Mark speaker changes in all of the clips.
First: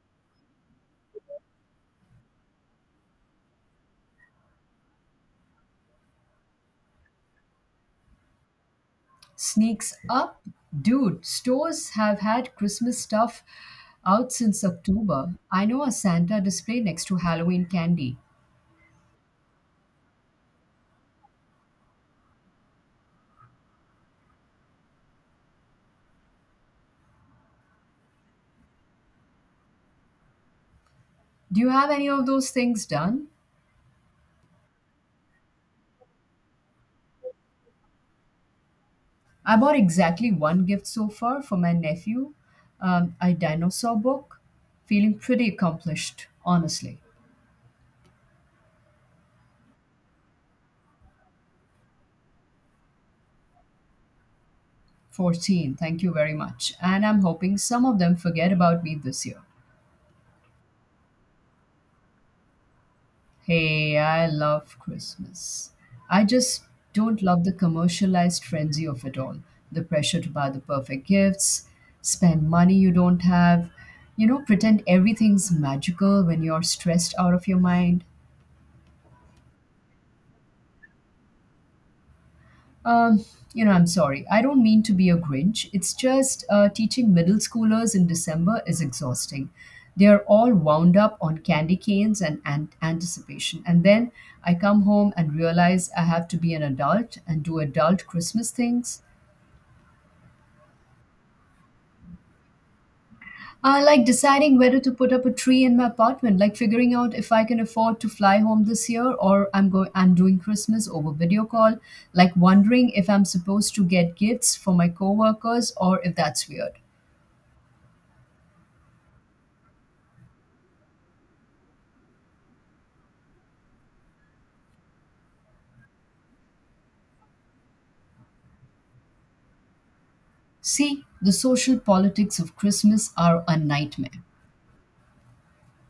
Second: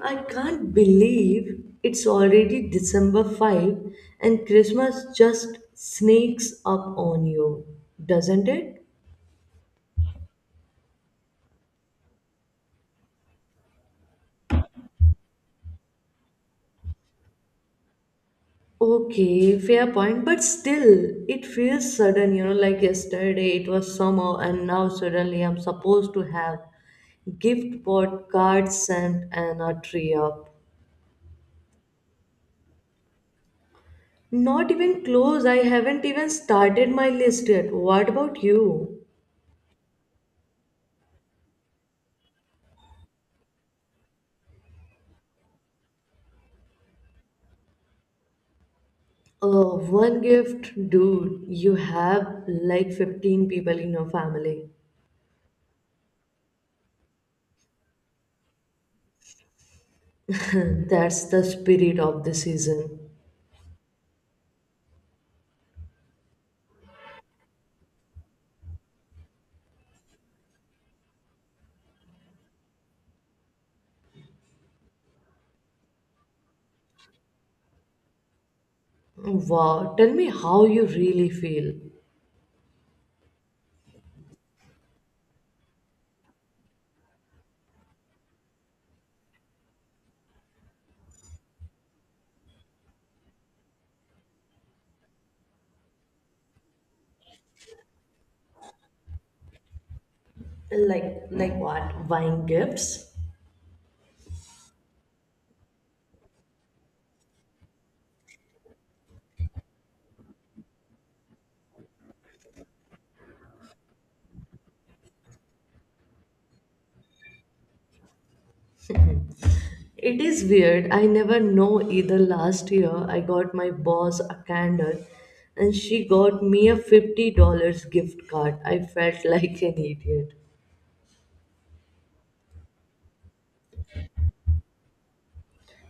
Speaker 1: I can't believe it's already December 5, and Christmas just sneaks up on you, doesn't it?
Speaker 2: Sneaks up. Dude, stores have had Christmas stuff out since October. I know, a Santa display next to Halloween candy.
Speaker 1: Okay, fair point, but still, it feels sudden, like yesterday it was summer and now suddenly I'm supposed to have gift bought, cards sent, and a tree up.
Speaker 2: Do you have any of those things done?
Speaker 1: Not even close, I haven't even started my list yet. What about you?
Speaker 2: I bought exactly one gift so far for my nephew, a dinosaur book. Feeling pretty accomplished, honestly.
Speaker 1: One gift, dude, you have like 15 people in your family.
Speaker 2: 14, thank you very much. And I'm hoping some of them forget about me this year.
Speaker 1: That's the spirit of the season.
Speaker 2: Hey, I love Christmas. I just don't love the commercialized frenzy of it all. The pressure to buy the perfect gifts, spend money you don't have, pretend everything's magical when you're stressed out of your mind.
Speaker 1: Wow, tell me how you really feel.
Speaker 2: Um, I'm sorry. I don't mean to be a Grinch. It's just teaching middle schoolers in December is exhausting. They are all wound up on candy canes and anticipation. And then I come home and realize I have to be an adult and do adult Christmas things.
Speaker 1: Like what? Buying gifts?
Speaker 2: Like deciding whether to put up a tree in my apartment, like figuring out if I can afford to fly home this year or I'm doing Christmas over video call, like wondering if I'm supposed to get gifts for my coworkers or if that's weird.
Speaker 1: It is weird. I never know either. Last year, I got my boss a candle and she got me a $50 gift card. I felt like an idiot.
Speaker 2: See, the social politics of Christmas are a nightmare.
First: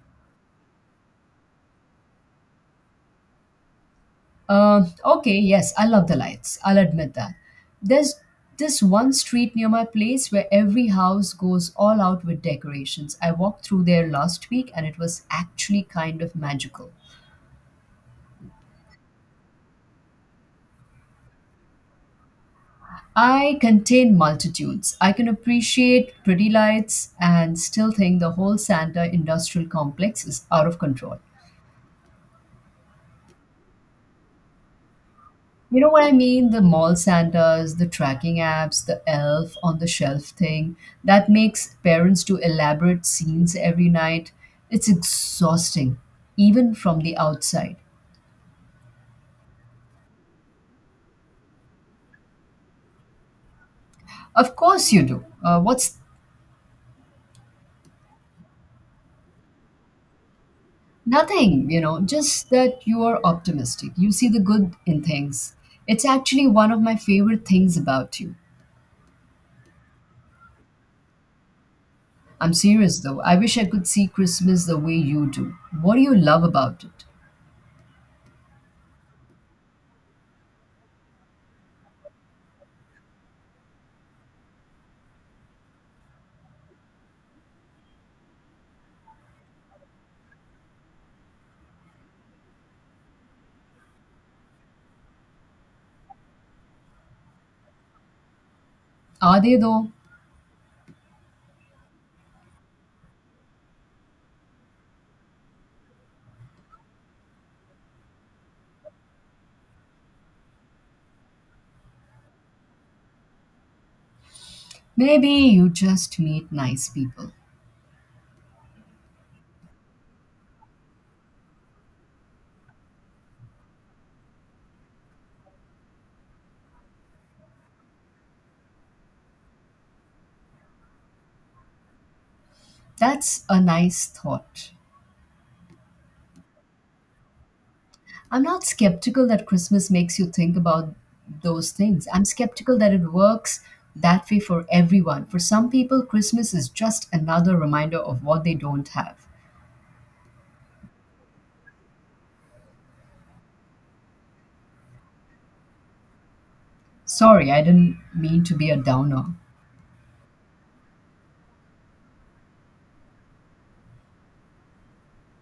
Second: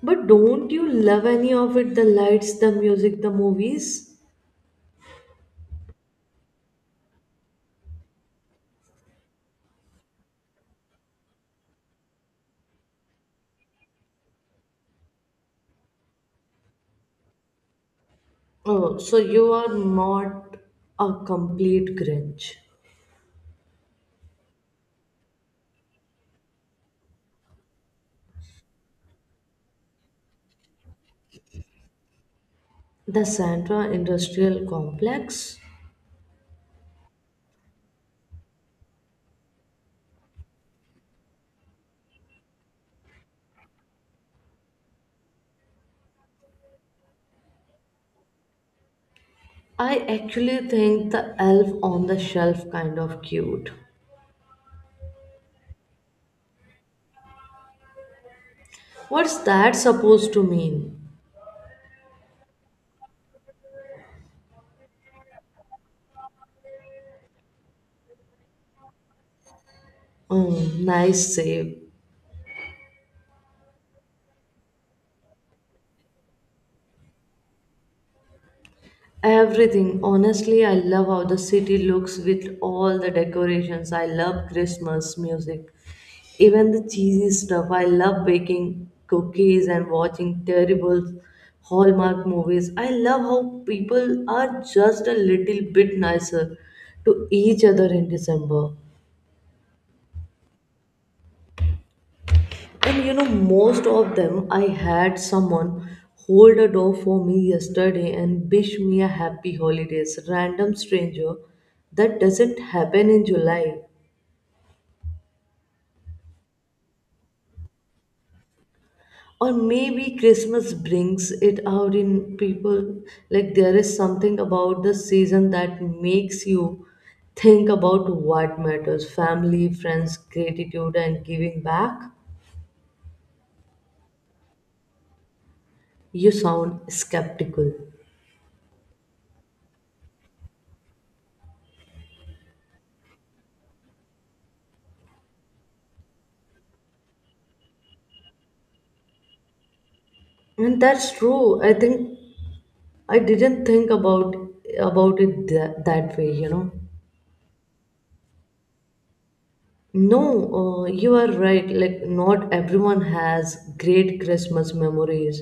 Speaker 1: But don't you love any of it? The lights, the music, the movies?
Speaker 2: Okay, yes, I love the lights. I'll admit that. There's this one street near my place where every house goes all out with decorations. I walked through there last week and it was actually kind of magical.
Speaker 1: Oh, so you are not a complete Grinch.
Speaker 2: I contain multitudes. I can appreciate pretty lights and still think the whole Santa industrial complex is out of control.
Speaker 1: The Santa Industrial Complex?
Speaker 2: You know what I mean? The mall Santas, the tracking apps, the elf on the shelf thing. That makes parents do elaborate scenes every night. It's exhausting, even from the outside.
Speaker 1: I actually think the elf on the shelf kind of cute.
Speaker 2: Of course you do. What's
Speaker 1: What's that supposed to mean?
Speaker 2: Nothing, you know, just that you are optimistic. You see the good in things. It's actually one of my favorite things about you.
Speaker 1: Oh, nice save.
Speaker 2: I'm serious though. I wish I could see Christmas the way you do. What do you love about it?
Speaker 1: Everything. Honestly, I love how the city looks with all the decorations. I love Christmas music. Even the cheesy stuff. I love baking cookies and watching terrible Hallmark movies. I love how people are just a little bit nicer to each other in December.
Speaker 2: Are they though?
Speaker 1: And you know, most of them, I had someone hold a door for me yesterday and wish me a happy holidays. Random stranger. That doesn't happen in July.
Speaker 2: Maybe you just meet nice people.
Speaker 1: Or maybe Christmas brings it out in people. Like there is something about the season that makes you think about what matters: family, friends, gratitude, and giving back.
Speaker 2: That's a nice thought.
Speaker 1: You sound skeptical.
Speaker 2: I'm not skeptical that Christmas makes you think about those things. I'm skeptical that it works that way for everyone. For some people, Christmas is just another reminder of what they don't have.
Speaker 1: And that's true. I think I didn't think about it that way, you know.
Speaker 2: Sorry, I didn't mean to be a downer.
Speaker 1: No, you are right. Like not everyone has great Christmas memories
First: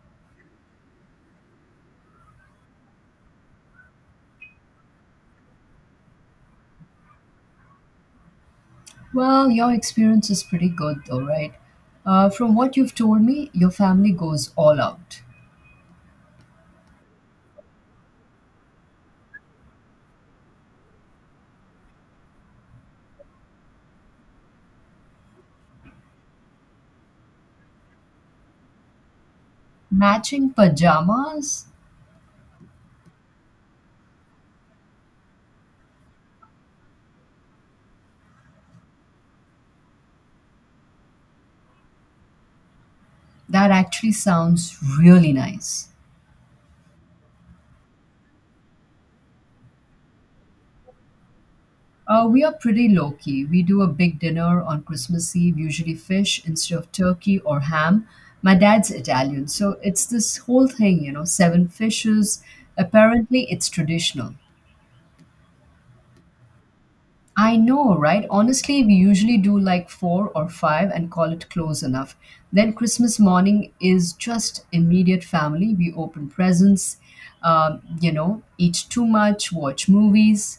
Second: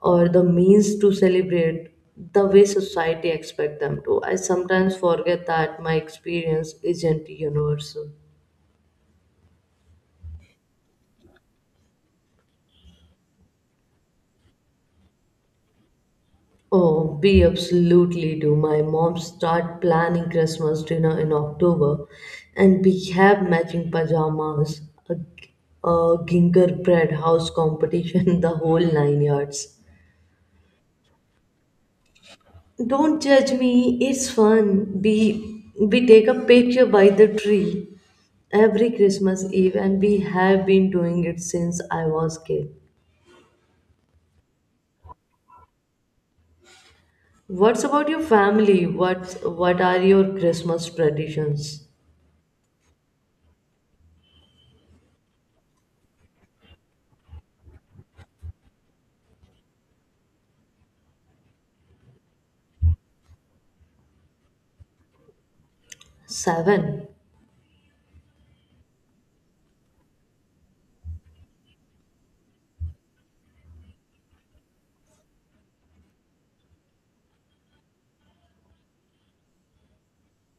Speaker 1: or the means to celebrate the way society expect them to. I sometimes forget that my experience isn't universal.
Speaker 2: Well, your experience is pretty good, though, right? From what you've told me, your family goes all out.
Speaker 1: Oh, we absolutely do. My mom start planning Christmas dinner in October, and we have matching pajamas, a gingerbread house competition, the whole nine yards.
Speaker 2: Matching pajamas?
Speaker 1: Don't judge me. It's fun. We take a picture by the tree every Christmas Eve, and we have been doing it since I was kid.
Speaker 2: That actually sounds really nice.
Speaker 1: What's about your family? What are your Christmas traditions?
Speaker 2: We are pretty low key. We do a big dinner on Christmas Eve, usually fish instead of turkey or ham. My dad's Italian, so it's this whole thing, you know, seven fishes. Apparently, it's traditional.
Speaker 1: Seven.
Speaker 2: I know, right? Honestly, we usually do like four or five and call it close enough. Then Christmas morning is just immediate family. We open presents, you know, eat too much, watch movies.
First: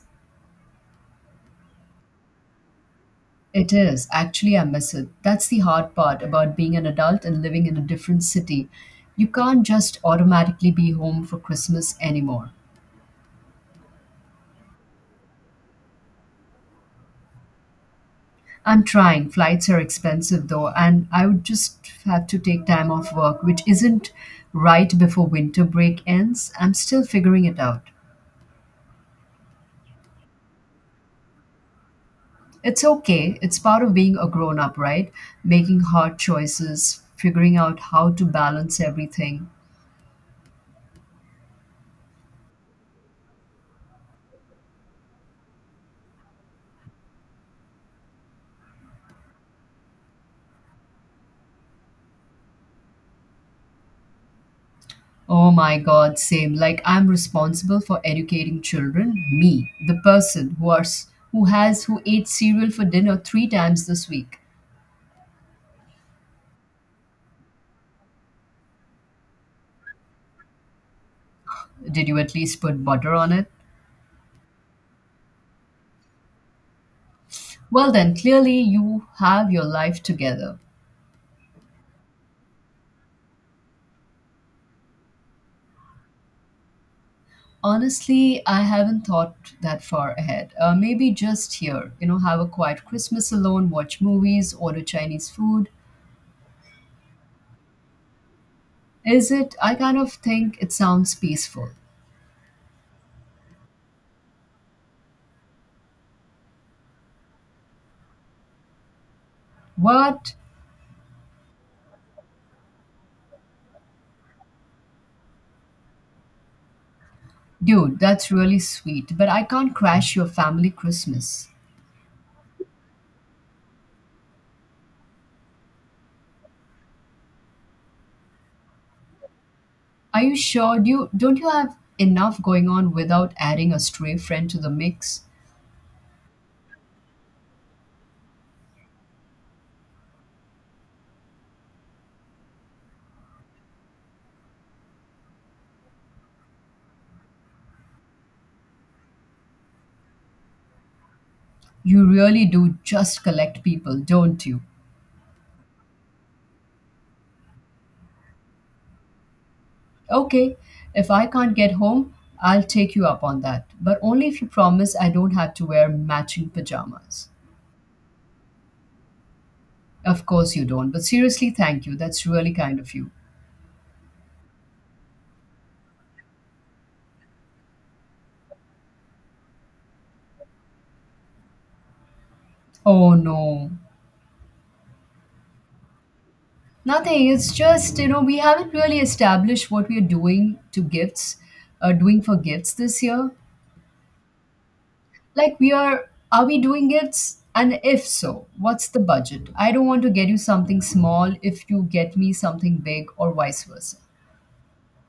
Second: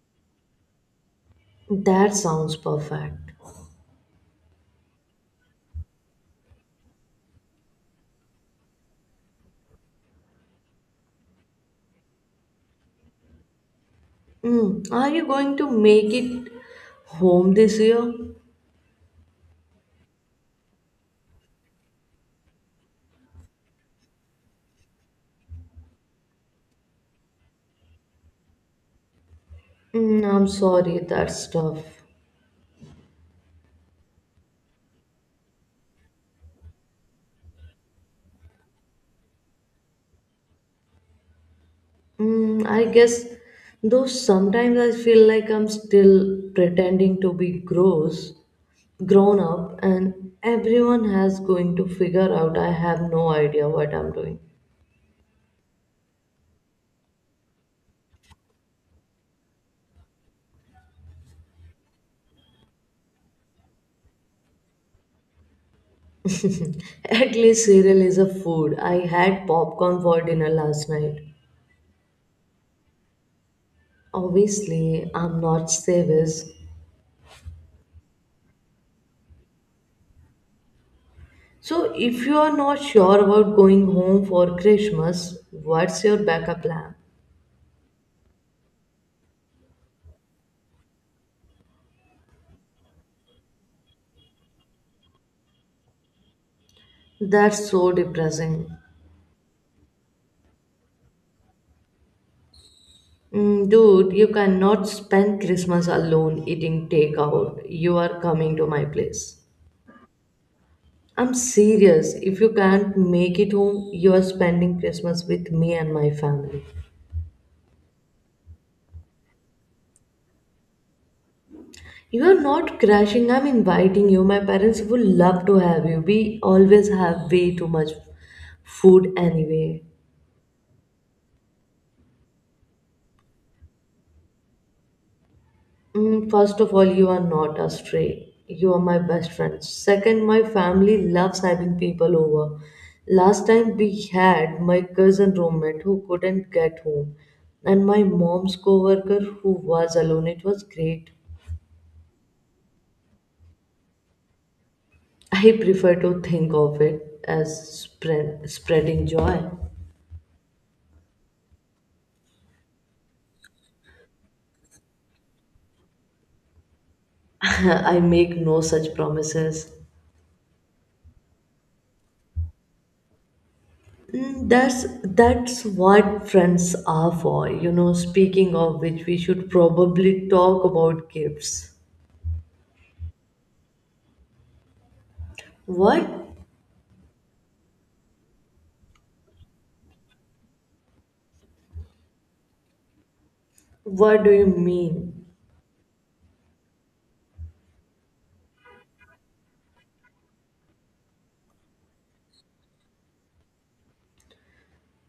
Speaker 1: That sounds perfect.
Speaker 2: It is. Actually, I miss it. That's the hard part about being an adult and living in a different city. You can't just automatically be home for Christmas anymore.
Speaker 1: Mm, are you going to make it home this year?
Speaker 2: I'm trying. Flights are expensive though, and I would just have to take time off work, which isn't right before winter break ends. I'm still figuring it out.
Speaker 1: Mm, I'm sorry, that's tough.
Speaker 2: It's okay. It's part of being a grown up, right? Making hard choices, figuring out how to balance everything.
Speaker 1: Mm, I guess, though sometimes I feel like I'm still pretending to be grown up, and everyone has going to figure out I have no idea what I'm doing.
Speaker 2: Oh my god, same. Like I'm responsible for educating children, me, the person who are, s- who ate cereal for dinner 3 times this week.
Speaker 1: At least cereal is a food. I had popcorn for dinner last night.
Speaker 2: Did you at least put butter on it?
Speaker 1: Obviously, I'm not savage.
Speaker 2: Well then, clearly you have your life together.
Speaker 1: So, if you are not sure about going home for Christmas, what's your backup plan?
Speaker 2: Honestly, I haven't thought that far ahead. Maybe just here, you know, have a quiet Christmas alone, watch movies, order Chinese food.
Speaker 1: That's so depressing.
Speaker 2: Is it? I kind of think it sounds peaceful.
Speaker 1: Mm, dude, you cannot spend Christmas alone eating takeout. You are coming to my place.
Speaker 2: What?
Speaker 1: I'm serious. If you can't make it home, you are spending Christmas with me and my family.
Speaker 2: Dude, that's really sweet, but I can't crash your family Christmas.
Speaker 1: You are not crashing. I'm inviting you. My parents would love to have you. We always have way too much food anyway.
Speaker 2: Are you sure? Do you Don't you have enough going on without adding a stray friend to the mix?
Speaker 1: Mm, first of all, you are not astray. You are my best friend. Second, my family loves having people over. Last time we had my cousin roommate who couldn't get home, and my mom's coworker who was alone. It was great.
Speaker 2: You really do just collect people, don't you?
Speaker 1: I prefer to think of it as spreading joy.
Speaker 2: Okay, if I can't get home, I'll take you up on that, but only if you promise I don't have to wear matching pajamas.
Speaker 1: I make no such promises.
Speaker 2: Of course you don't, but seriously, thank you. That's really kind of you.
Speaker 1: Mm, that's what friends are for, you know. Speaking of which, we should probably talk about gifts.
Speaker 2: Oh no.
Speaker 1: What?
Speaker 2: Nothing. It's just, you know, we haven't really established what we're doing to gifts, doing for gifts this year.
Speaker 1: What do you mean?
Speaker 2: Like, are we doing gifts? And if so, what's the budget? I don't want to get you something small if you get me something big or vice versa.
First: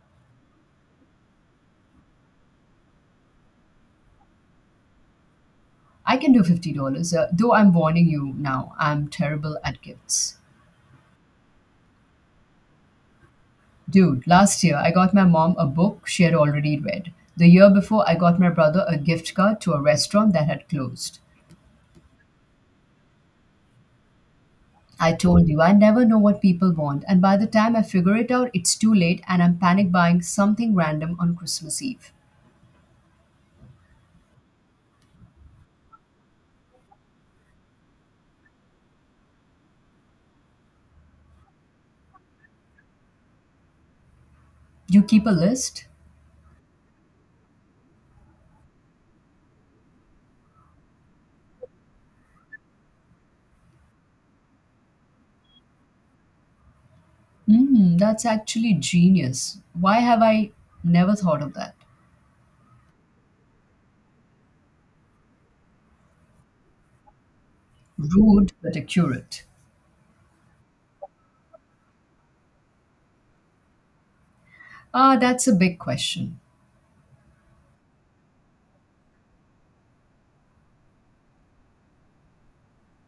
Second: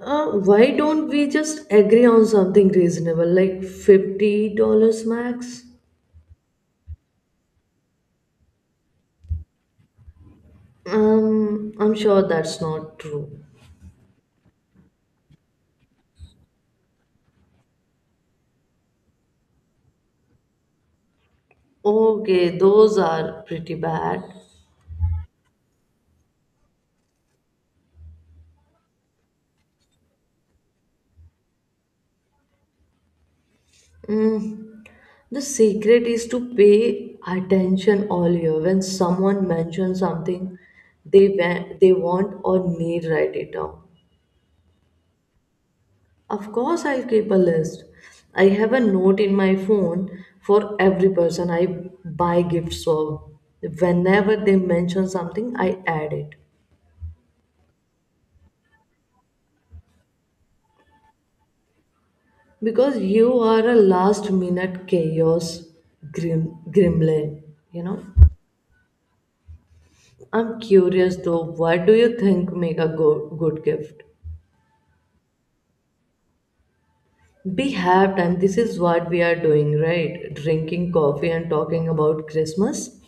Speaker 1: Why don't we just agree on something reasonable, like $50 max?
Speaker 2: I can do $50, though I'm warning you now, I'm terrible at gifts.
Speaker 1: I'm sure that's not true.
Speaker 2: Dude, last year I got my mom a book she had already read. The year before, I got my brother a gift card to a restaurant that had closed.
Speaker 1: Okay, those are pretty bad.
Speaker 2: I told you, I never know what people want, and by the time I figure it out, it's too late and I'm panic buying something random on Christmas Eve.
Speaker 1: The secret is to pay attention all year. When someone mentions something they want or need, write it down.
Speaker 2: You keep a list?
Speaker 1: Of course, I'll keep a list. I have a note in my phone for every person I buy gifts for. Whenever they mention something, I add it.
Speaker 2: That's actually genius. Why have I never thought of that?
Speaker 1: Because you are a last minute chaos gremlin, you know.
Speaker 2: Rude but accurate.
Speaker 1: I'm curious though, what do you think make a good gift?
Speaker 2: Ah, that's a big question.
Speaker 1: We have time. This is what we are doing, right? Drinking coffee and talking about Christmas.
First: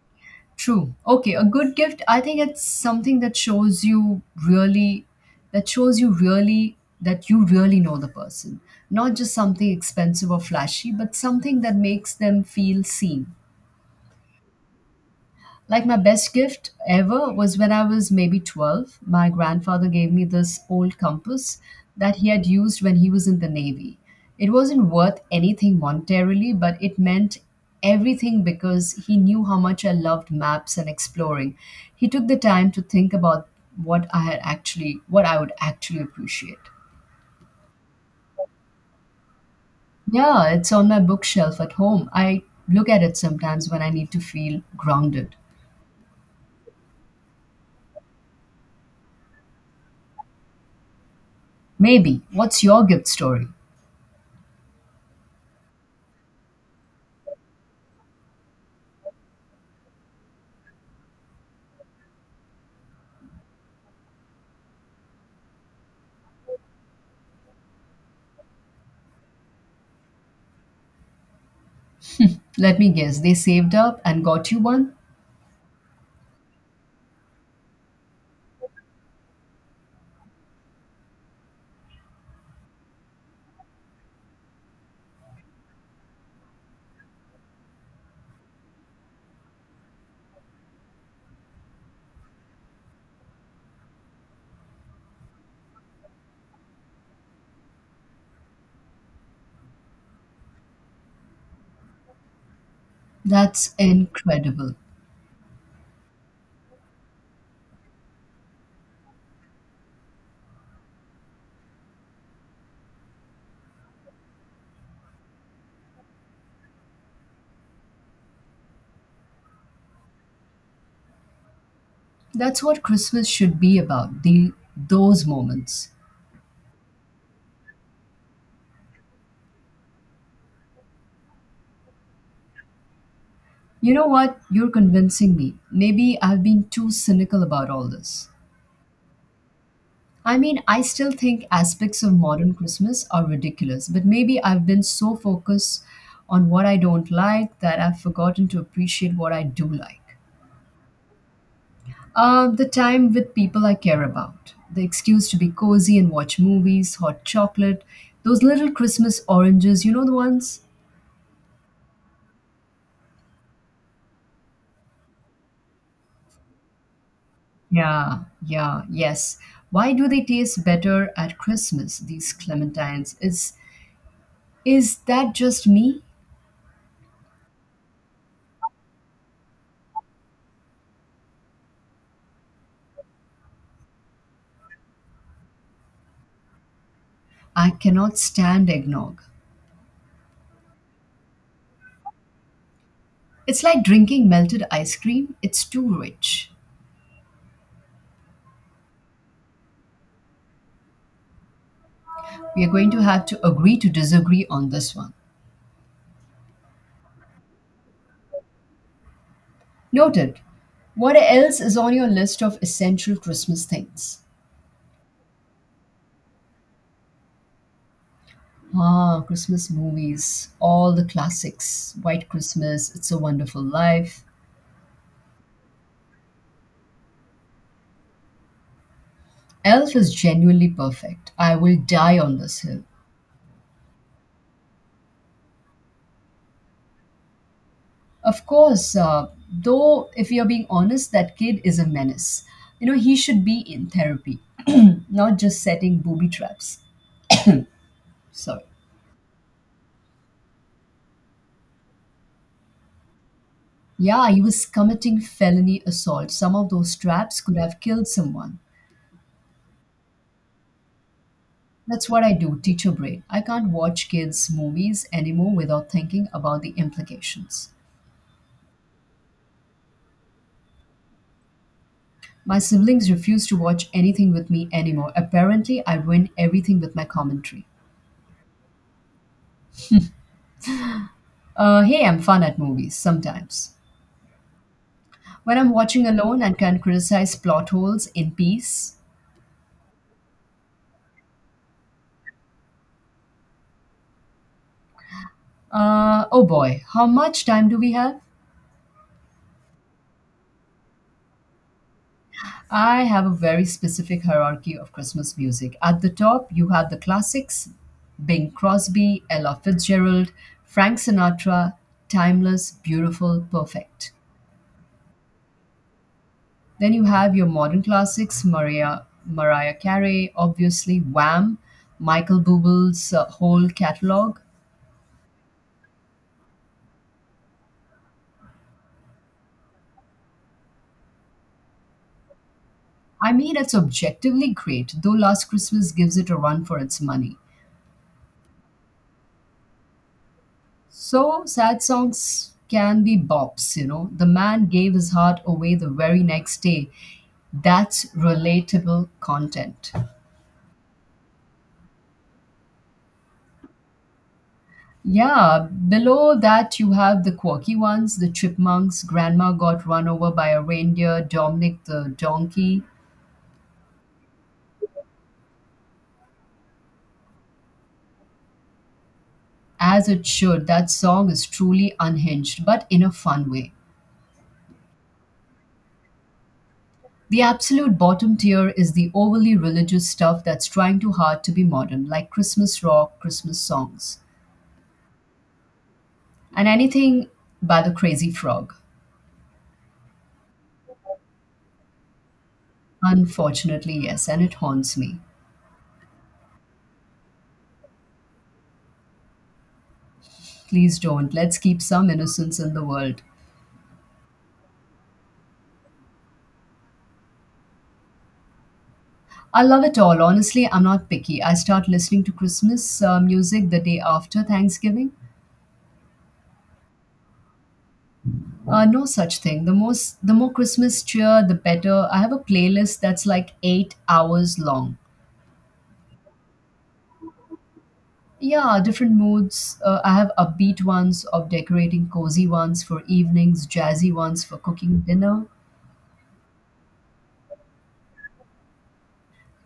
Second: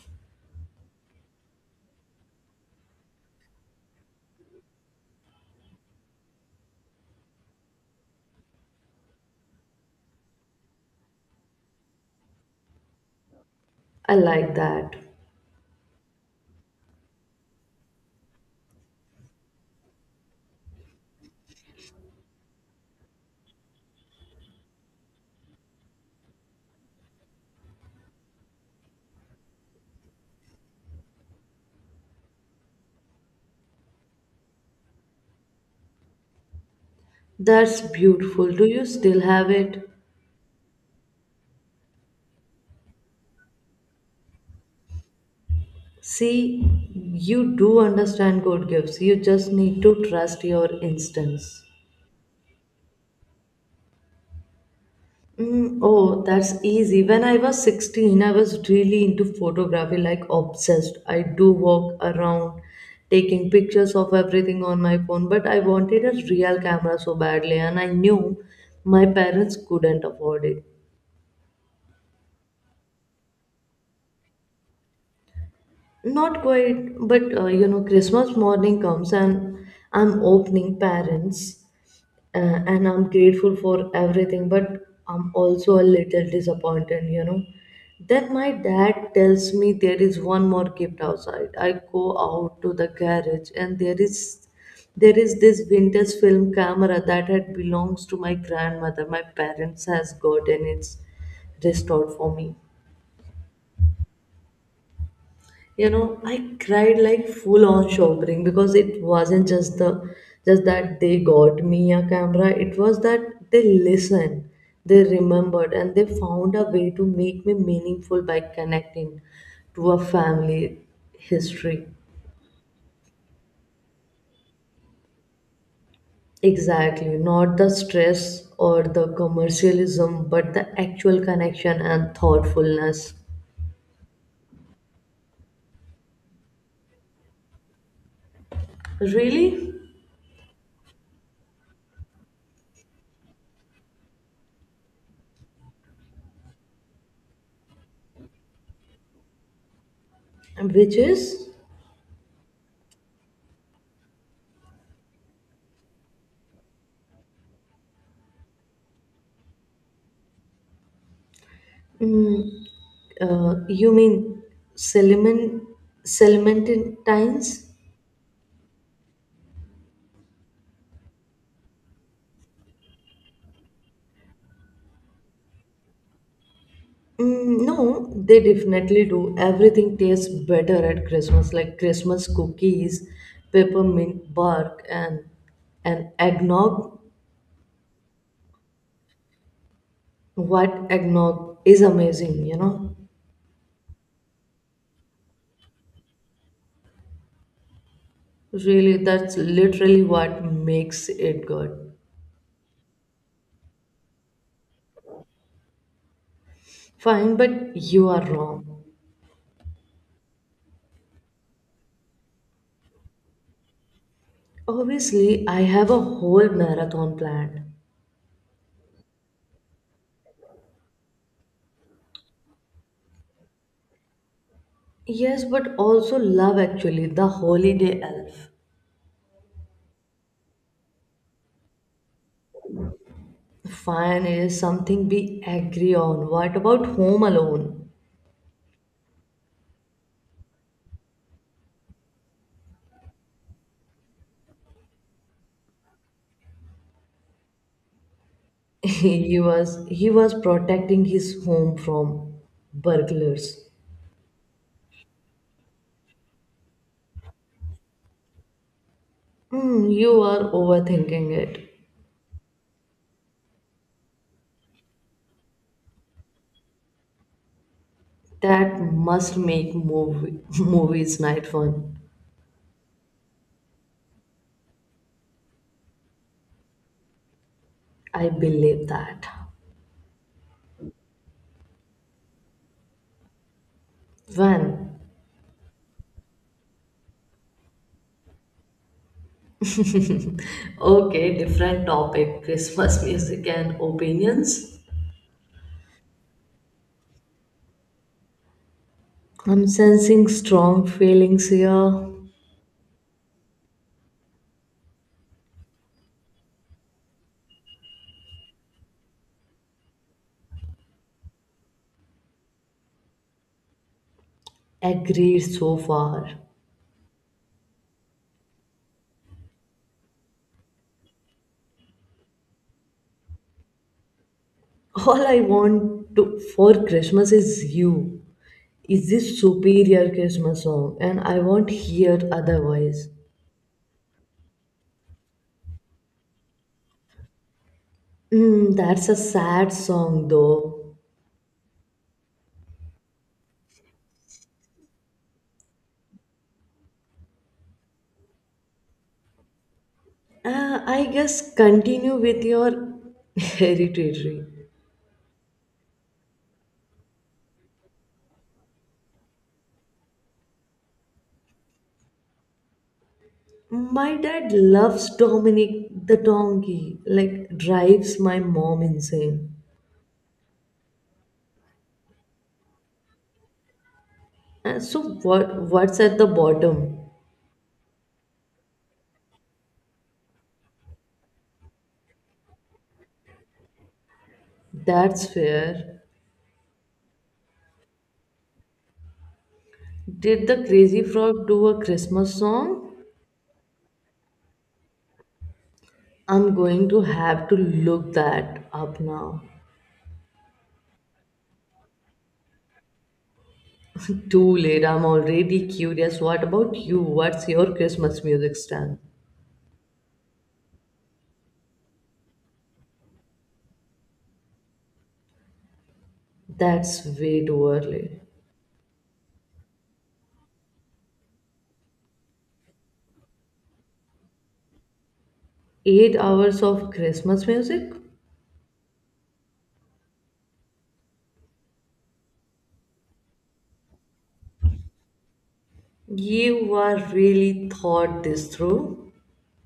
Speaker 2: True. Okay, a good gift, I think it's something really, that shows you really, that you really know the person. Not just something expensive or flashy, but something that makes them feel seen.
Speaker 1: I like that.
Speaker 2: Like my best gift ever was when I was maybe 12. My grandfather gave me this old compass that he had used when he was in the Navy. It wasn't worth anything monetarily, but it meant everything because he knew how much I loved maps and exploring. He took the time to think about what I would actually appreciate.
Speaker 1: That's beautiful. Do you still have it?
Speaker 2: Yeah, it's on my bookshelf at home. I look at it sometimes when I need to feel grounded.
Speaker 1: See, you do understand God gives. You just need to trust your instincts.
Speaker 2: Maybe. What's your gift story?
Speaker 1: Mm, oh, that's easy. When I was 16, I was really into photography, like obsessed. I do walk around taking pictures of everything on my phone, but I wanted a real camera so badly, and I knew my parents couldn't afford it.
Speaker 2: Let me guess, they saved up and got you one?
Speaker 1: Not quite, but you know, Christmas morning comes and I'm opening parents and I'm grateful for everything, but I'm also a little disappointed, you know. Then my dad tells me there is one more gift outside. I go out to the garage and there is this vintage film camera that had belongs to my grandmother. My parents has gotten it restored for me.
Speaker 2: That's incredible.
Speaker 1: You know, I cried like full on shopping because it wasn't just that they got me a camera, it was that they listened, they remembered, and they found a way to make me meaningful by connecting to a family history.
Speaker 2: That's what Christmas should be about, the those moments.
Speaker 1: Exactly, not the stress or the commercialism but the actual connection and thoughtfulness.
Speaker 2: You know what? You're convincing me. Maybe I've been too cynical about all this.
Speaker 1: Really?
Speaker 2: I mean, I still think aspects of modern Christmas are ridiculous, but maybe I've been so focused on what I don't like that I've forgotten to appreciate what I do like.
Speaker 1: Which is?
Speaker 2: The time with people I care about. The excuse to be cozy and watch movies, hot chocolate, those little Christmas oranges, you know the ones?
Speaker 1: Mm, you mean Salmon, Salmantines?
Speaker 2: Yeah, yeah, yes. Why do they taste better at Christmas, these clementines? Is that just me?
Speaker 1: Mm, no, they definitely do. Everything tastes better at Christmas, like Christmas cookies, peppermint bark, and eggnog.
Speaker 2: I cannot stand eggnog.
Speaker 1: What, eggnog is amazing, you know.
Speaker 2: It's like drinking melted ice cream. It's too rich.
Speaker 1: Really, that's literally what makes it good.
Speaker 2: We are going to have to agree to disagree on this one.
Speaker 1: Fine, but you are wrong.
Speaker 2: Noted. What else is on your list of essential Christmas things?
Speaker 1: Obviously, I have a whole marathon planned.
Speaker 2: Ah, Christmas movies, all the classics. White Christmas, It's a Wonderful Life.
Speaker 1: Yes, but also love actually, the holiday elf.
Speaker 2: Elf is genuinely perfect. I will die on this hill.
Speaker 1: Fine is something we agree on. What about home alone?
Speaker 2: Of course, though, if you're being honest, that kid is a menace. You know, he should be in therapy, not just setting booby traps. Sorry.
Speaker 1: He was protecting his home from burglars.
Speaker 2: Yeah, he was committing felony assault. Some of those traps could have killed someone.
Speaker 1: Hmm, you are overthinking it.
Speaker 2: That's what I do, teacher brain. I can't watch kids' movies anymore without thinking about the implications.
Speaker 1: That must make movie movies night fun.
Speaker 2: My siblings refuse to watch anything with me anymore. Apparently, I ruin everything with my commentary.
Speaker 1: I believe that.
Speaker 2: Hey, I'm fun at movies sometimes.
Speaker 1: When?
Speaker 2: When I'm watching alone and can criticize plot holes in peace.
Speaker 1: Okay, different topic. Christmas music and opinions.
Speaker 2: Oh boy, how much time do we have?
Speaker 1: I'm sensing strong feelings here.
Speaker 2: I have a very specific hierarchy of Christmas music. At the top, you have the classics: Bing Crosby, Ella Fitzgerald, Frank Sinatra. Timeless, beautiful, perfect.
Speaker 1: Agreed so far.
Speaker 2: Then you have your modern classics, Mariah Carey, obviously Wham, Michael Buble's whole catalog.
Speaker 1: All I want to, for Christmas is you. Is this superior Christmas song? And I won't hear otherwise.
Speaker 2: I mean, it's objectively great, though Last Christmas gives it a run for its money.
Speaker 1: Mm, that's a sad song though.
Speaker 2: So, sad songs can be bops, you know. The man gave his heart away the very next day. That's relatable content.
Speaker 1: I guess continue with your hereditary.
Speaker 2: Yeah, below that you have the quirky ones, the chipmunks, grandma got run over by a reindeer, Dominic the donkey.
Speaker 1: My dad loves Dominic the donkey, like drives my mom insane.
Speaker 2: As it should, that song is truly unhinged, but in a fun way.
Speaker 1: What's at the bottom?
Speaker 2: The absolute bottom tier is the overly religious stuff that's trying too hard to be modern, like Christmas rock, Christmas songs,
Speaker 1: That's fair.
Speaker 2: and anything by the crazy frog.
Speaker 1: Did the Crazy Frog do a Christmas song?
Speaker 2: Unfortunately, yes, and it haunts me.
Speaker 1: I'm going to have to look that up now.
Speaker 2: Please don't. Let's keep some innocence in the world.
Speaker 1: Too late, I'm already curious. What about you? What's your Christmas music stand?
Speaker 2: I love it all. Honestly, I'm not picky. I start listening to Christmas music the day after Thanksgiving.
Speaker 1: That's way too early.
Speaker 2: No such thing. The more Christmas cheer, the better. I have a playlist that's like 8 hours long.
Speaker 1: 8 hours of Christmas music?
Speaker 2: Yeah, different moods. I have upbeat ones of decorating, cozy ones for evenings, jazzy ones for cooking dinner.
Speaker 1: You are really thought this through.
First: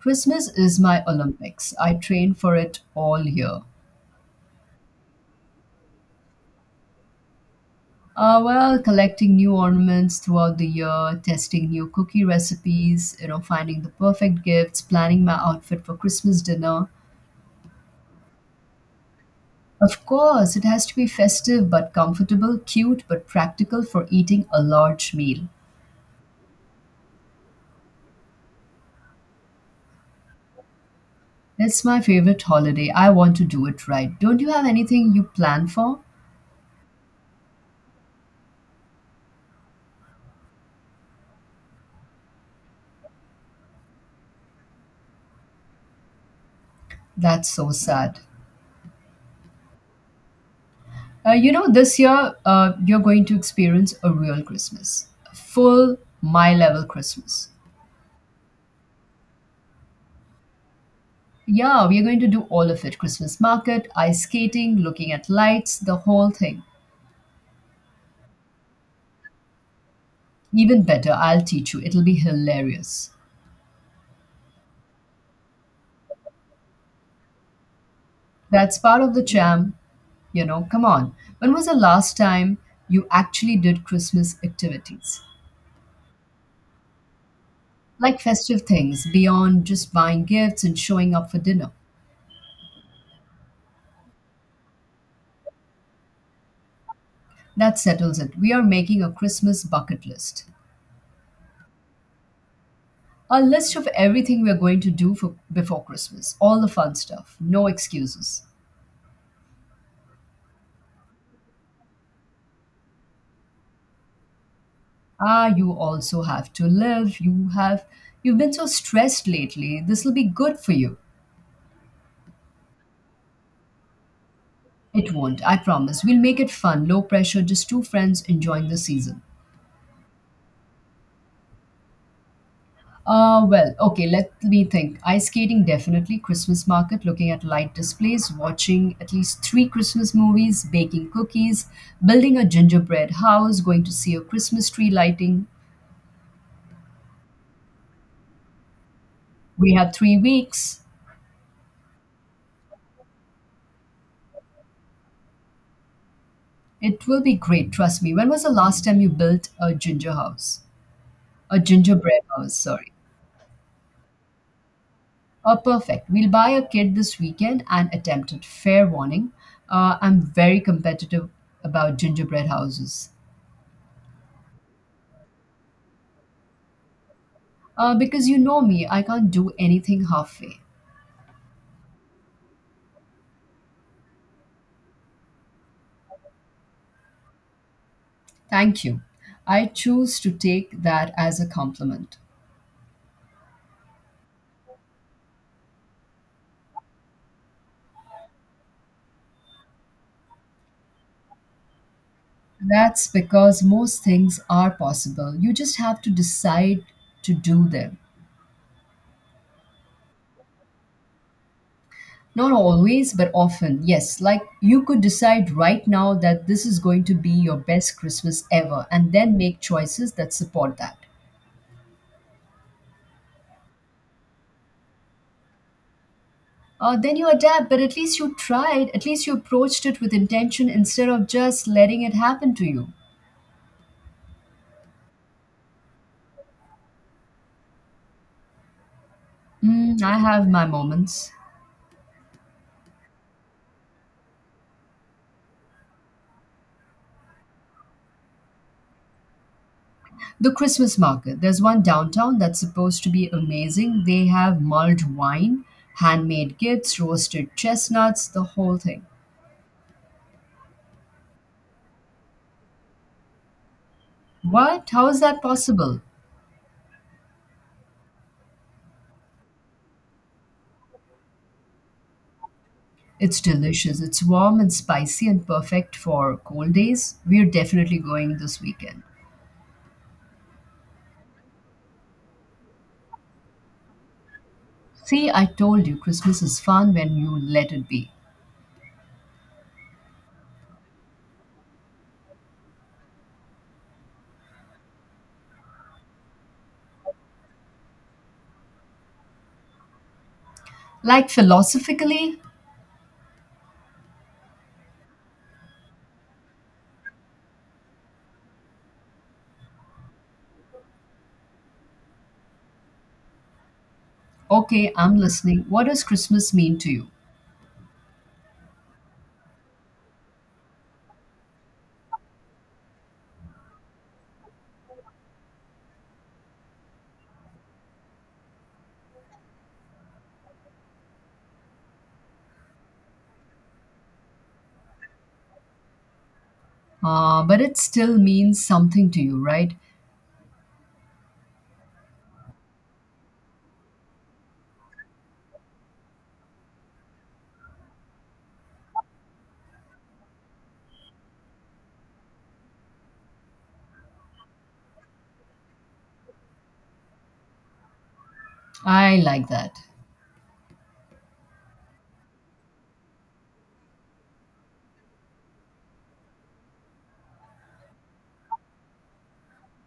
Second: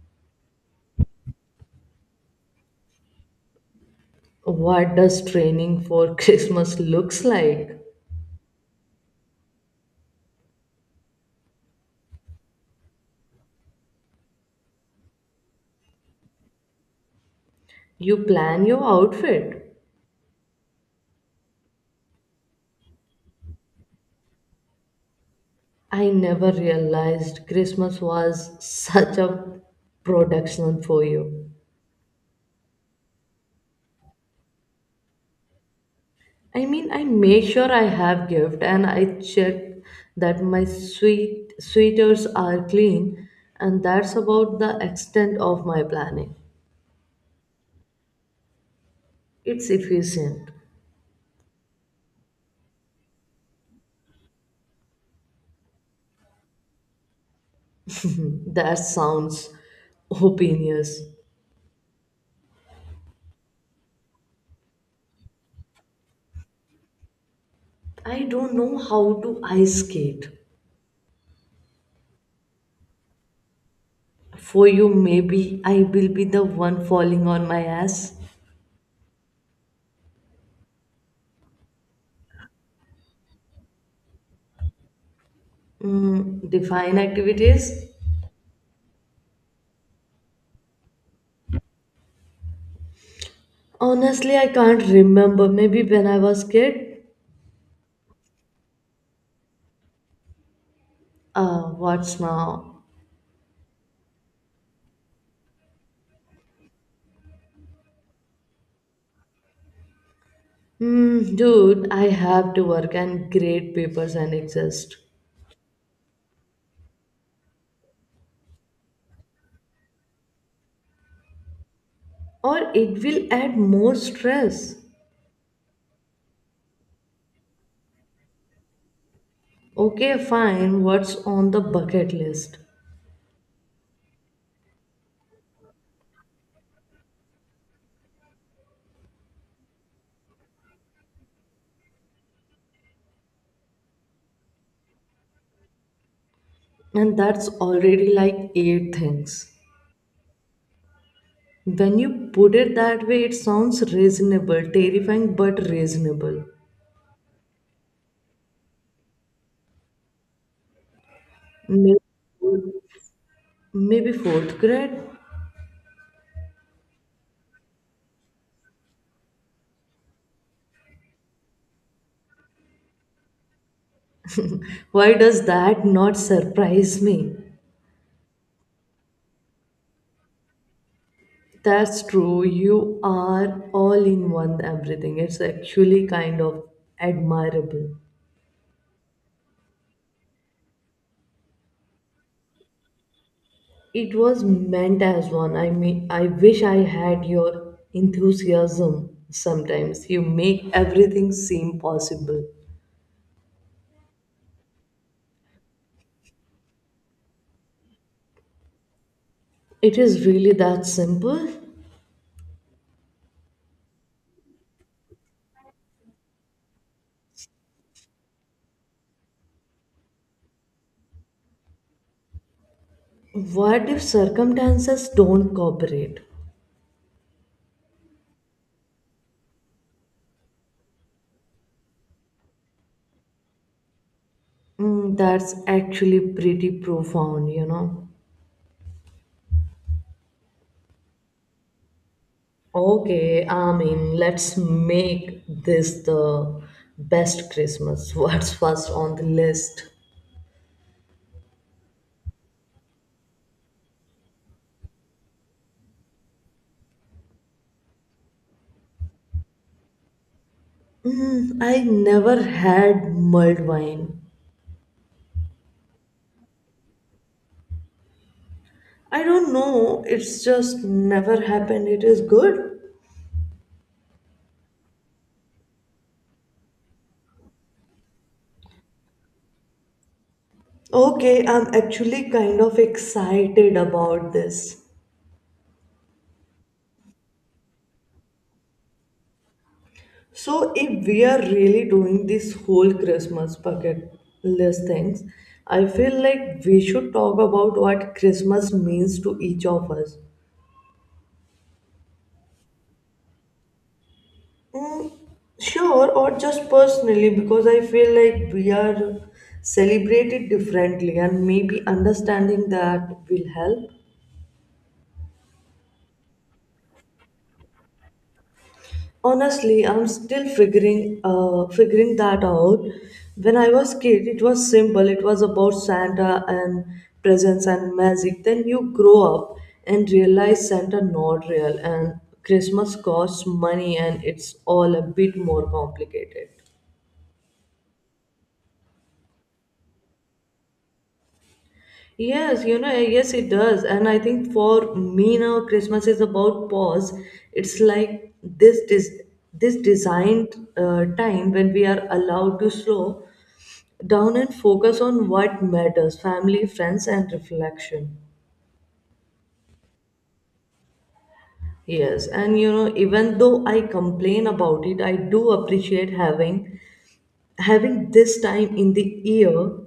Speaker 2: Christmas is my Olympics. I train for it all year.
Speaker 1: What does training for Christmas looks like?
Speaker 2: Well, collecting new ornaments throughout the year, testing new cookie recipes, you know, finding the perfect gifts, planning my outfit for Christmas dinner.
Speaker 1: You plan your outfit.
Speaker 2: Of course, it has to be festive but comfortable, cute but practical for eating a large meal.
Speaker 1: I never realized Christmas was such a production for you.
Speaker 2: It's my favorite holiday. I want to do it right. Don't you have anything you plan for?
Speaker 1: I mean, I make sure I have gift and I check that my sweet sweaters are clean, and that's about the extent of my planning.
Speaker 2: That's so sad.
Speaker 1: It's efficient.
Speaker 2: You know, this year you're going to experience a real Christmas, full my level Christmas.
Speaker 1: That sounds opinious.
Speaker 2: Yeah, we are going to do all of it: Christmas market, ice skating, looking at lights, the whole thing.
Speaker 1: I don't know how to ice skate.
Speaker 2: Even better, I'll teach you. It'll be hilarious.
Speaker 1: For you, maybe I will be the one falling on my ass.
Speaker 2: That's part of the charm. You know, come on. When was the last time you actually did Christmas activities?
Speaker 1: Mm, define activities.
Speaker 2: Like festive things beyond just buying gifts and showing up for dinner.
Speaker 1: Honestly, I can't remember. Maybe when I was kid.
Speaker 2: That settles it. We are making a Christmas bucket list.
Speaker 1: What's now?
Speaker 2: A list of everything we are going to do for before Christmas. All the fun stuff. No excuses.
Speaker 1: Hmm, dude, I have to work and grade papers and exist.
Speaker 2: Ah, you also have to live. You've been so stressed lately. This will be good for you.
Speaker 1: Or it will add more stress.
Speaker 2: It won't, I promise. We'll make it fun, low pressure, just two friends enjoying the season.
Speaker 1: Okay, fine. What's on the bucket list?
Speaker 2: Well, okay, let me think. Ice skating, definitely. Christmas market, looking at light displays, watching at least three Christmas movies, baking cookies, building a gingerbread house, going to see a Christmas tree lighting.
Speaker 1: And that's already like eight things.
Speaker 2: We have 3 weeks.
Speaker 1: When you put it that way, it sounds reasonable, terrifying but reasonable.
Speaker 2: It will be great, trust me. When was the last time you built a ginger house? A
Speaker 1: Maybe
Speaker 2: gingerbread house, sorry.
Speaker 1: fourth- Maybe fourth grade.
Speaker 2: Oh, perfect. We'll buy a kit this weekend and attempt it. Fair warning. I'm very competitive about gingerbread houses.
Speaker 1: Why does that not surprise me?
Speaker 2: Because you know me, I can't do anything halfway.
Speaker 1: That's true. You are all in one everything. It's actually kind of admirable.
Speaker 2: Thank you. I choose to take that as a compliment.
Speaker 1: It was meant as one. I mean, I wish I had your enthusiasm sometimes. You make everything seem possible.
Speaker 2: That's because most things are possible. You just have to decide to do them.
Speaker 1: It is really that simple?
Speaker 2: Not always, but often. Yes, like you could decide right now that this is going to be your best Christmas ever and then make choices that support that.
Speaker 1: What if circumstances don't cooperate?
Speaker 2: Then you adapt, but at least you tried, at least you approached it with intention instead of just letting it happen to you.
Speaker 1: Mm, that's actually pretty profound, you know.
Speaker 2: Mm, I have my moments.
Speaker 1: Okay, I mean, let's make this the best Christmas. What's first on the list?
Speaker 2: The Christmas market. There's one downtown that's supposed to be amazing. They have mulled wine, handmade gifts, roasted chestnuts, the whole thing.
Speaker 1: Mm, I never had mulled wine.
Speaker 2: What? How is that possible?
Speaker 1: I don't know, it's just never happened. It is good.
Speaker 2: It's delicious. It's warm and spicy and perfect for cold days. We're definitely going this weekend.
Speaker 1: Okay, I'm actually kind of excited about this.
Speaker 2: See, I told you Christmas is fun when you let it be.
Speaker 1: So, if we are really doing this whole Christmas bucket list things, I feel like we should talk about what Christmas means to each of us.
Speaker 2: Like philosophically,
Speaker 1: Mm, sure, or just personally, because I feel like we are celebrated differently, and maybe understanding that will help.
Speaker 2: okay, I'm listening. What does Christmas mean to you?
Speaker 1: Honestly, I'm still figuring that out. When I was kid, it was simple. It was about Santa and presents and magic. Then you grow up and realize Santa not real, and Christmas costs money, and it's all a bit more complicated.
Speaker 2: But it still means something to you, right?
Speaker 1: Yes, you know, yes, it does. And I think for me now, Christmas is about pause. It's like this designed time when we are allowed to slow down and focus on what matters: family, friends, and reflection.
Speaker 2: I like that.
Speaker 1: Yes, and you know, even though I complain about it, I do appreciate having this time in the year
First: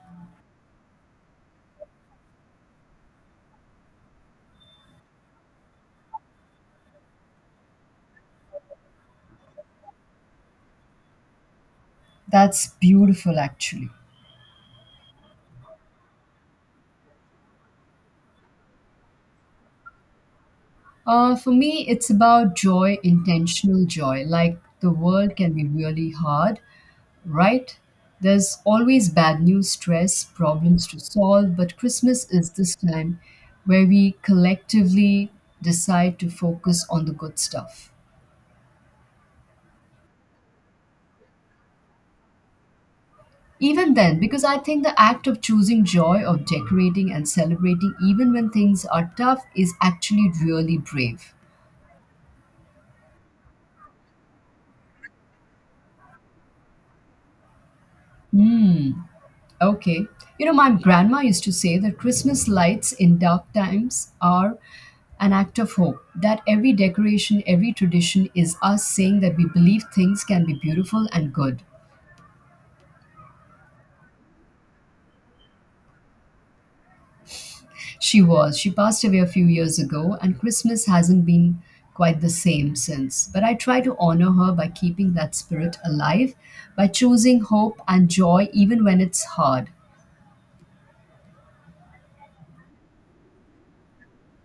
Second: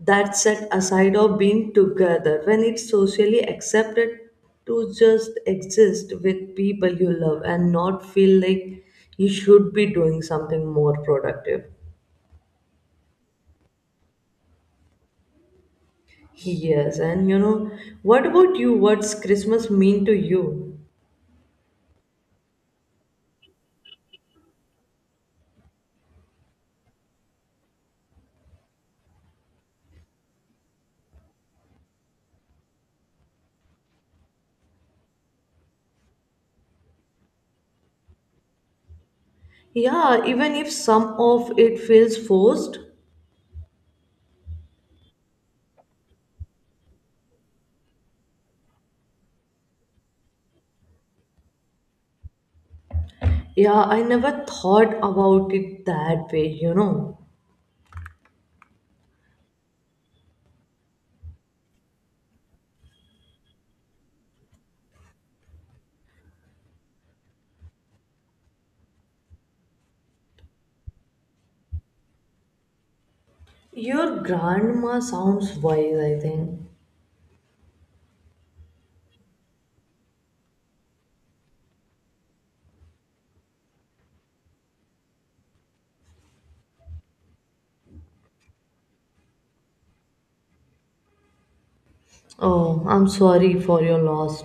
Speaker 1: that set aside of being together when it's socially accepted to just exist with people you love and not feel like you should be doing something more productive.
Speaker 2: That's beautiful, actually.
Speaker 1: Yes, and you know, what about you, what's Christmas mean to you?
Speaker 2: For me, it's about joy, intentional joy. Like the world can be really hard, right? There's always bad news, stress, problems to solve, but Christmas is this time where we collectively decide to focus on the good stuff.
Speaker 1: Yeah, even if some of it feels forced.
Speaker 2: Even then, because I think the act of choosing joy, of decorating and celebrating, even when things are tough, is actually really brave.
Speaker 1: Yeah, I never thought about it that way, you know.
Speaker 2: Hmm. Okay. You know, my grandma used to say that Christmas lights in dark times are an act of hope, that every decoration, every tradition is us saying that we believe things can be beautiful and good.
Speaker 1: Your grandma sounds wise, I think.
Speaker 2: She was. She passed away a few years ago, and Christmas hasn't been quite the same since. But I try to honor her by keeping that spirit alive, by choosing hope and joy even when it's hard.
Speaker 1: Oh, I'm sorry for your loss.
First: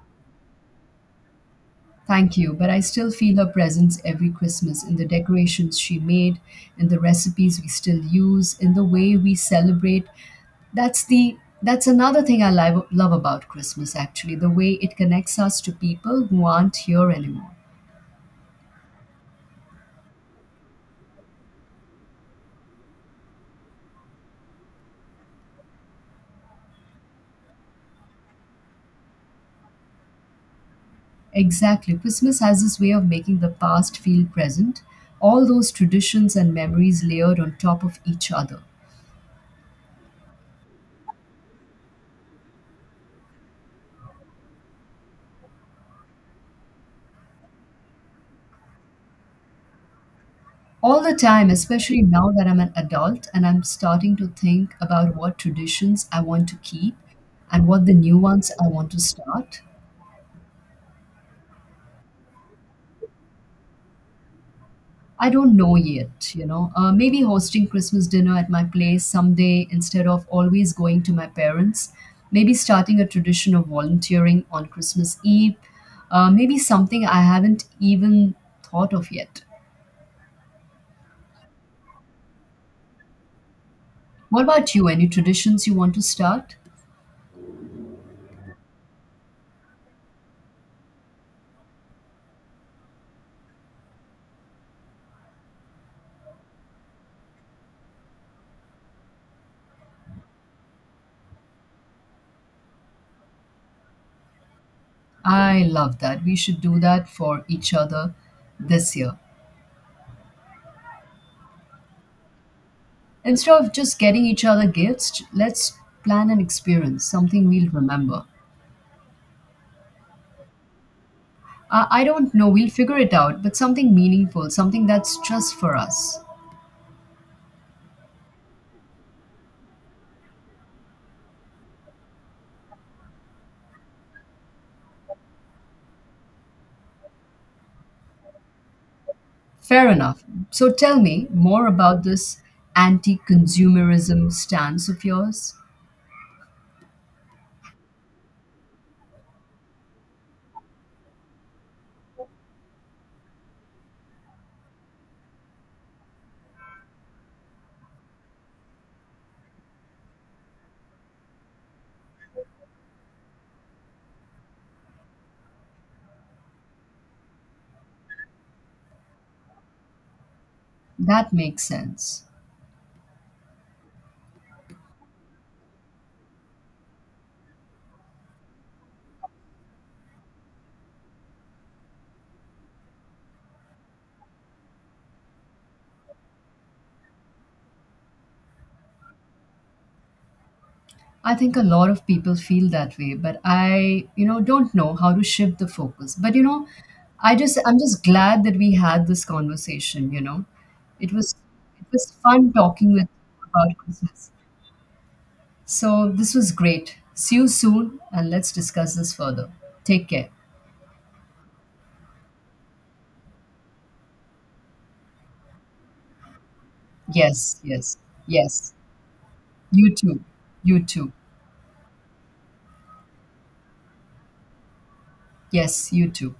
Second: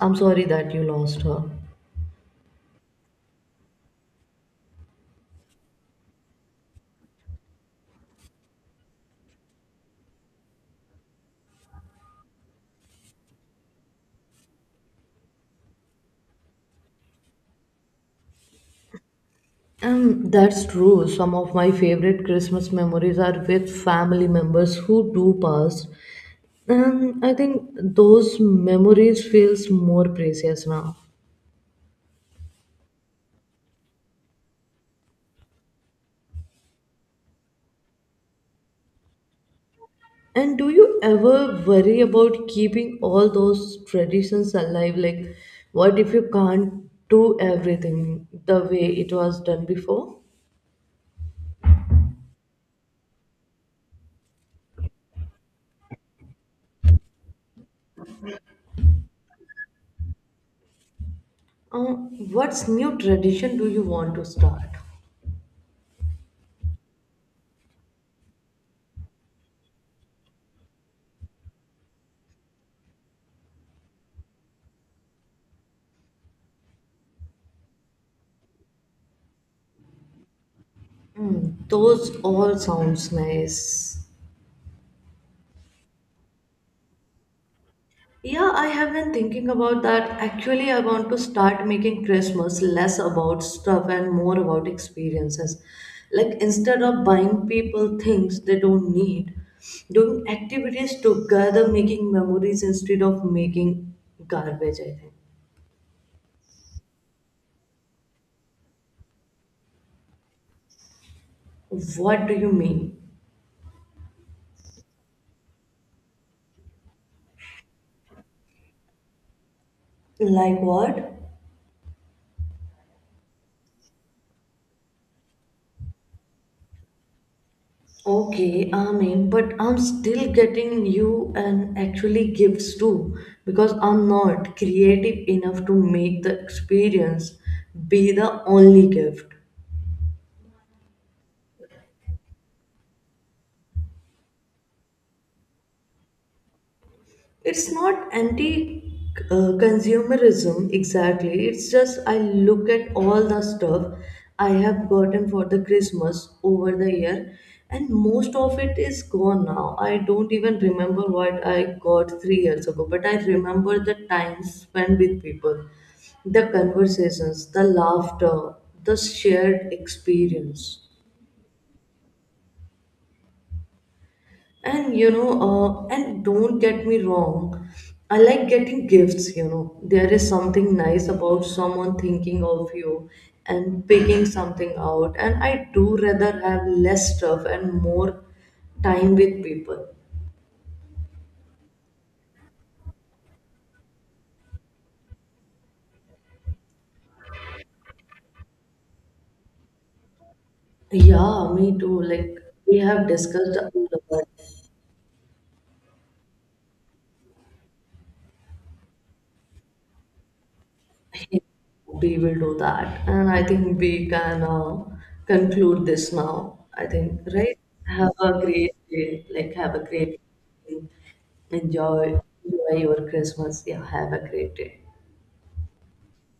Speaker 1: I'm sorry that you lost her.
Speaker 2: Thank you, but I still feel her presence every Christmas in the decorations she made, in the recipes we still use, in the way we celebrate. That's the that's another thing love about Christmas actually, the way it connects us to people who aren't here anymore.
Speaker 1: That's true. Some of my favorite Christmas memories are with family members who do pass. And I think those memories feels more precious now.
Speaker 2: Exactly. Christmas has this way of making the past feel present, all those traditions and memories layered on top of each other.
Speaker 1: And do you ever worry about keeping all those traditions alive? Like, what if you can't do everything the way it was done before?
Speaker 2: All the time, especially now that I'm an adult and I'm starting to think about what traditions I want to keep and what the new ones I want to start.
Speaker 1: Uh, what's new tradition do you want to start?
Speaker 2: I don't know yet, you know. Maybe hosting Christmas dinner at my place someday instead of always going to my parents. Maybe starting a tradition of volunteering on Christmas Eve. Maybe something I haven't even thought of yet.
Speaker 1: Mm, those all sounds nice.
Speaker 2: What about you? Any traditions you want to start?
Speaker 1: Yeah, I have been thinking about that. Actually, I want to start making Christmas less about stuff and more about experiences. Like instead of buying people things they don't need, doing activities together, making memories instead of making garbage, I think.
Speaker 2: I love that. We should do that for each other this year.
Speaker 1: What do you mean?
Speaker 2: Instead of just getting each other gifts, let's plan an experience, something we'll remember.
Speaker 1: Like what?
Speaker 2: I don't know, we'll figure it out, but something meaningful, something that's just for us.
Speaker 1: Okay, I mean, but I'm still getting you and actually gifts too because I'm not creative enough to make the experience be the only gift.
Speaker 2: Fair enough. So tell me more about this anti consumerism stance of yours.
Speaker 1: It's not anti consumerism exactly. It's just I look at all the stuff I have gotten for the Christmas over the year and most of it is gone now. I don't even remember what I got 3 years ago, but I remember the time spent with people, the conversations, the laughter, the shared experience.
Speaker 2: That makes sense.
Speaker 1: And you know, and don't get me wrong, I like getting gifts, you know. There is something nice about someone thinking of you and picking something out. And I do rather have less stuff and more time with people.
Speaker 2: I think a lot of people feel that way, but I, you know, don't know how to shift the focus. But you know, I'm just glad that we had this conversation, you know. It was
Speaker 1: Yeah, me
Speaker 2: it
Speaker 1: too.
Speaker 2: was
Speaker 1: Like
Speaker 2: fun
Speaker 1: we
Speaker 2: talking
Speaker 1: have
Speaker 2: with you
Speaker 1: discussed a
Speaker 2: about
Speaker 1: lot.
Speaker 2: Christmas. So this was great. See you soon and let's discuss this further. Take care.
Speaker 1: We will do that. And I think we can conclude this now. I think,
Speaker 2: Yes,
Speaker 1: right?
Speaker 2: yes,
Speaker 1: Have a
Speaker 2: yes.
Speaker 1: great day. Like, have a
Speaker 2: You
Speaker 1: great
Speaker 2: too.
Speaker 1: day.
Speaker 2: You too.
Speaker 1: Enjoy, enjoy your Christmas. Yeah, have a great day.
Speaker 2: Yes, you too.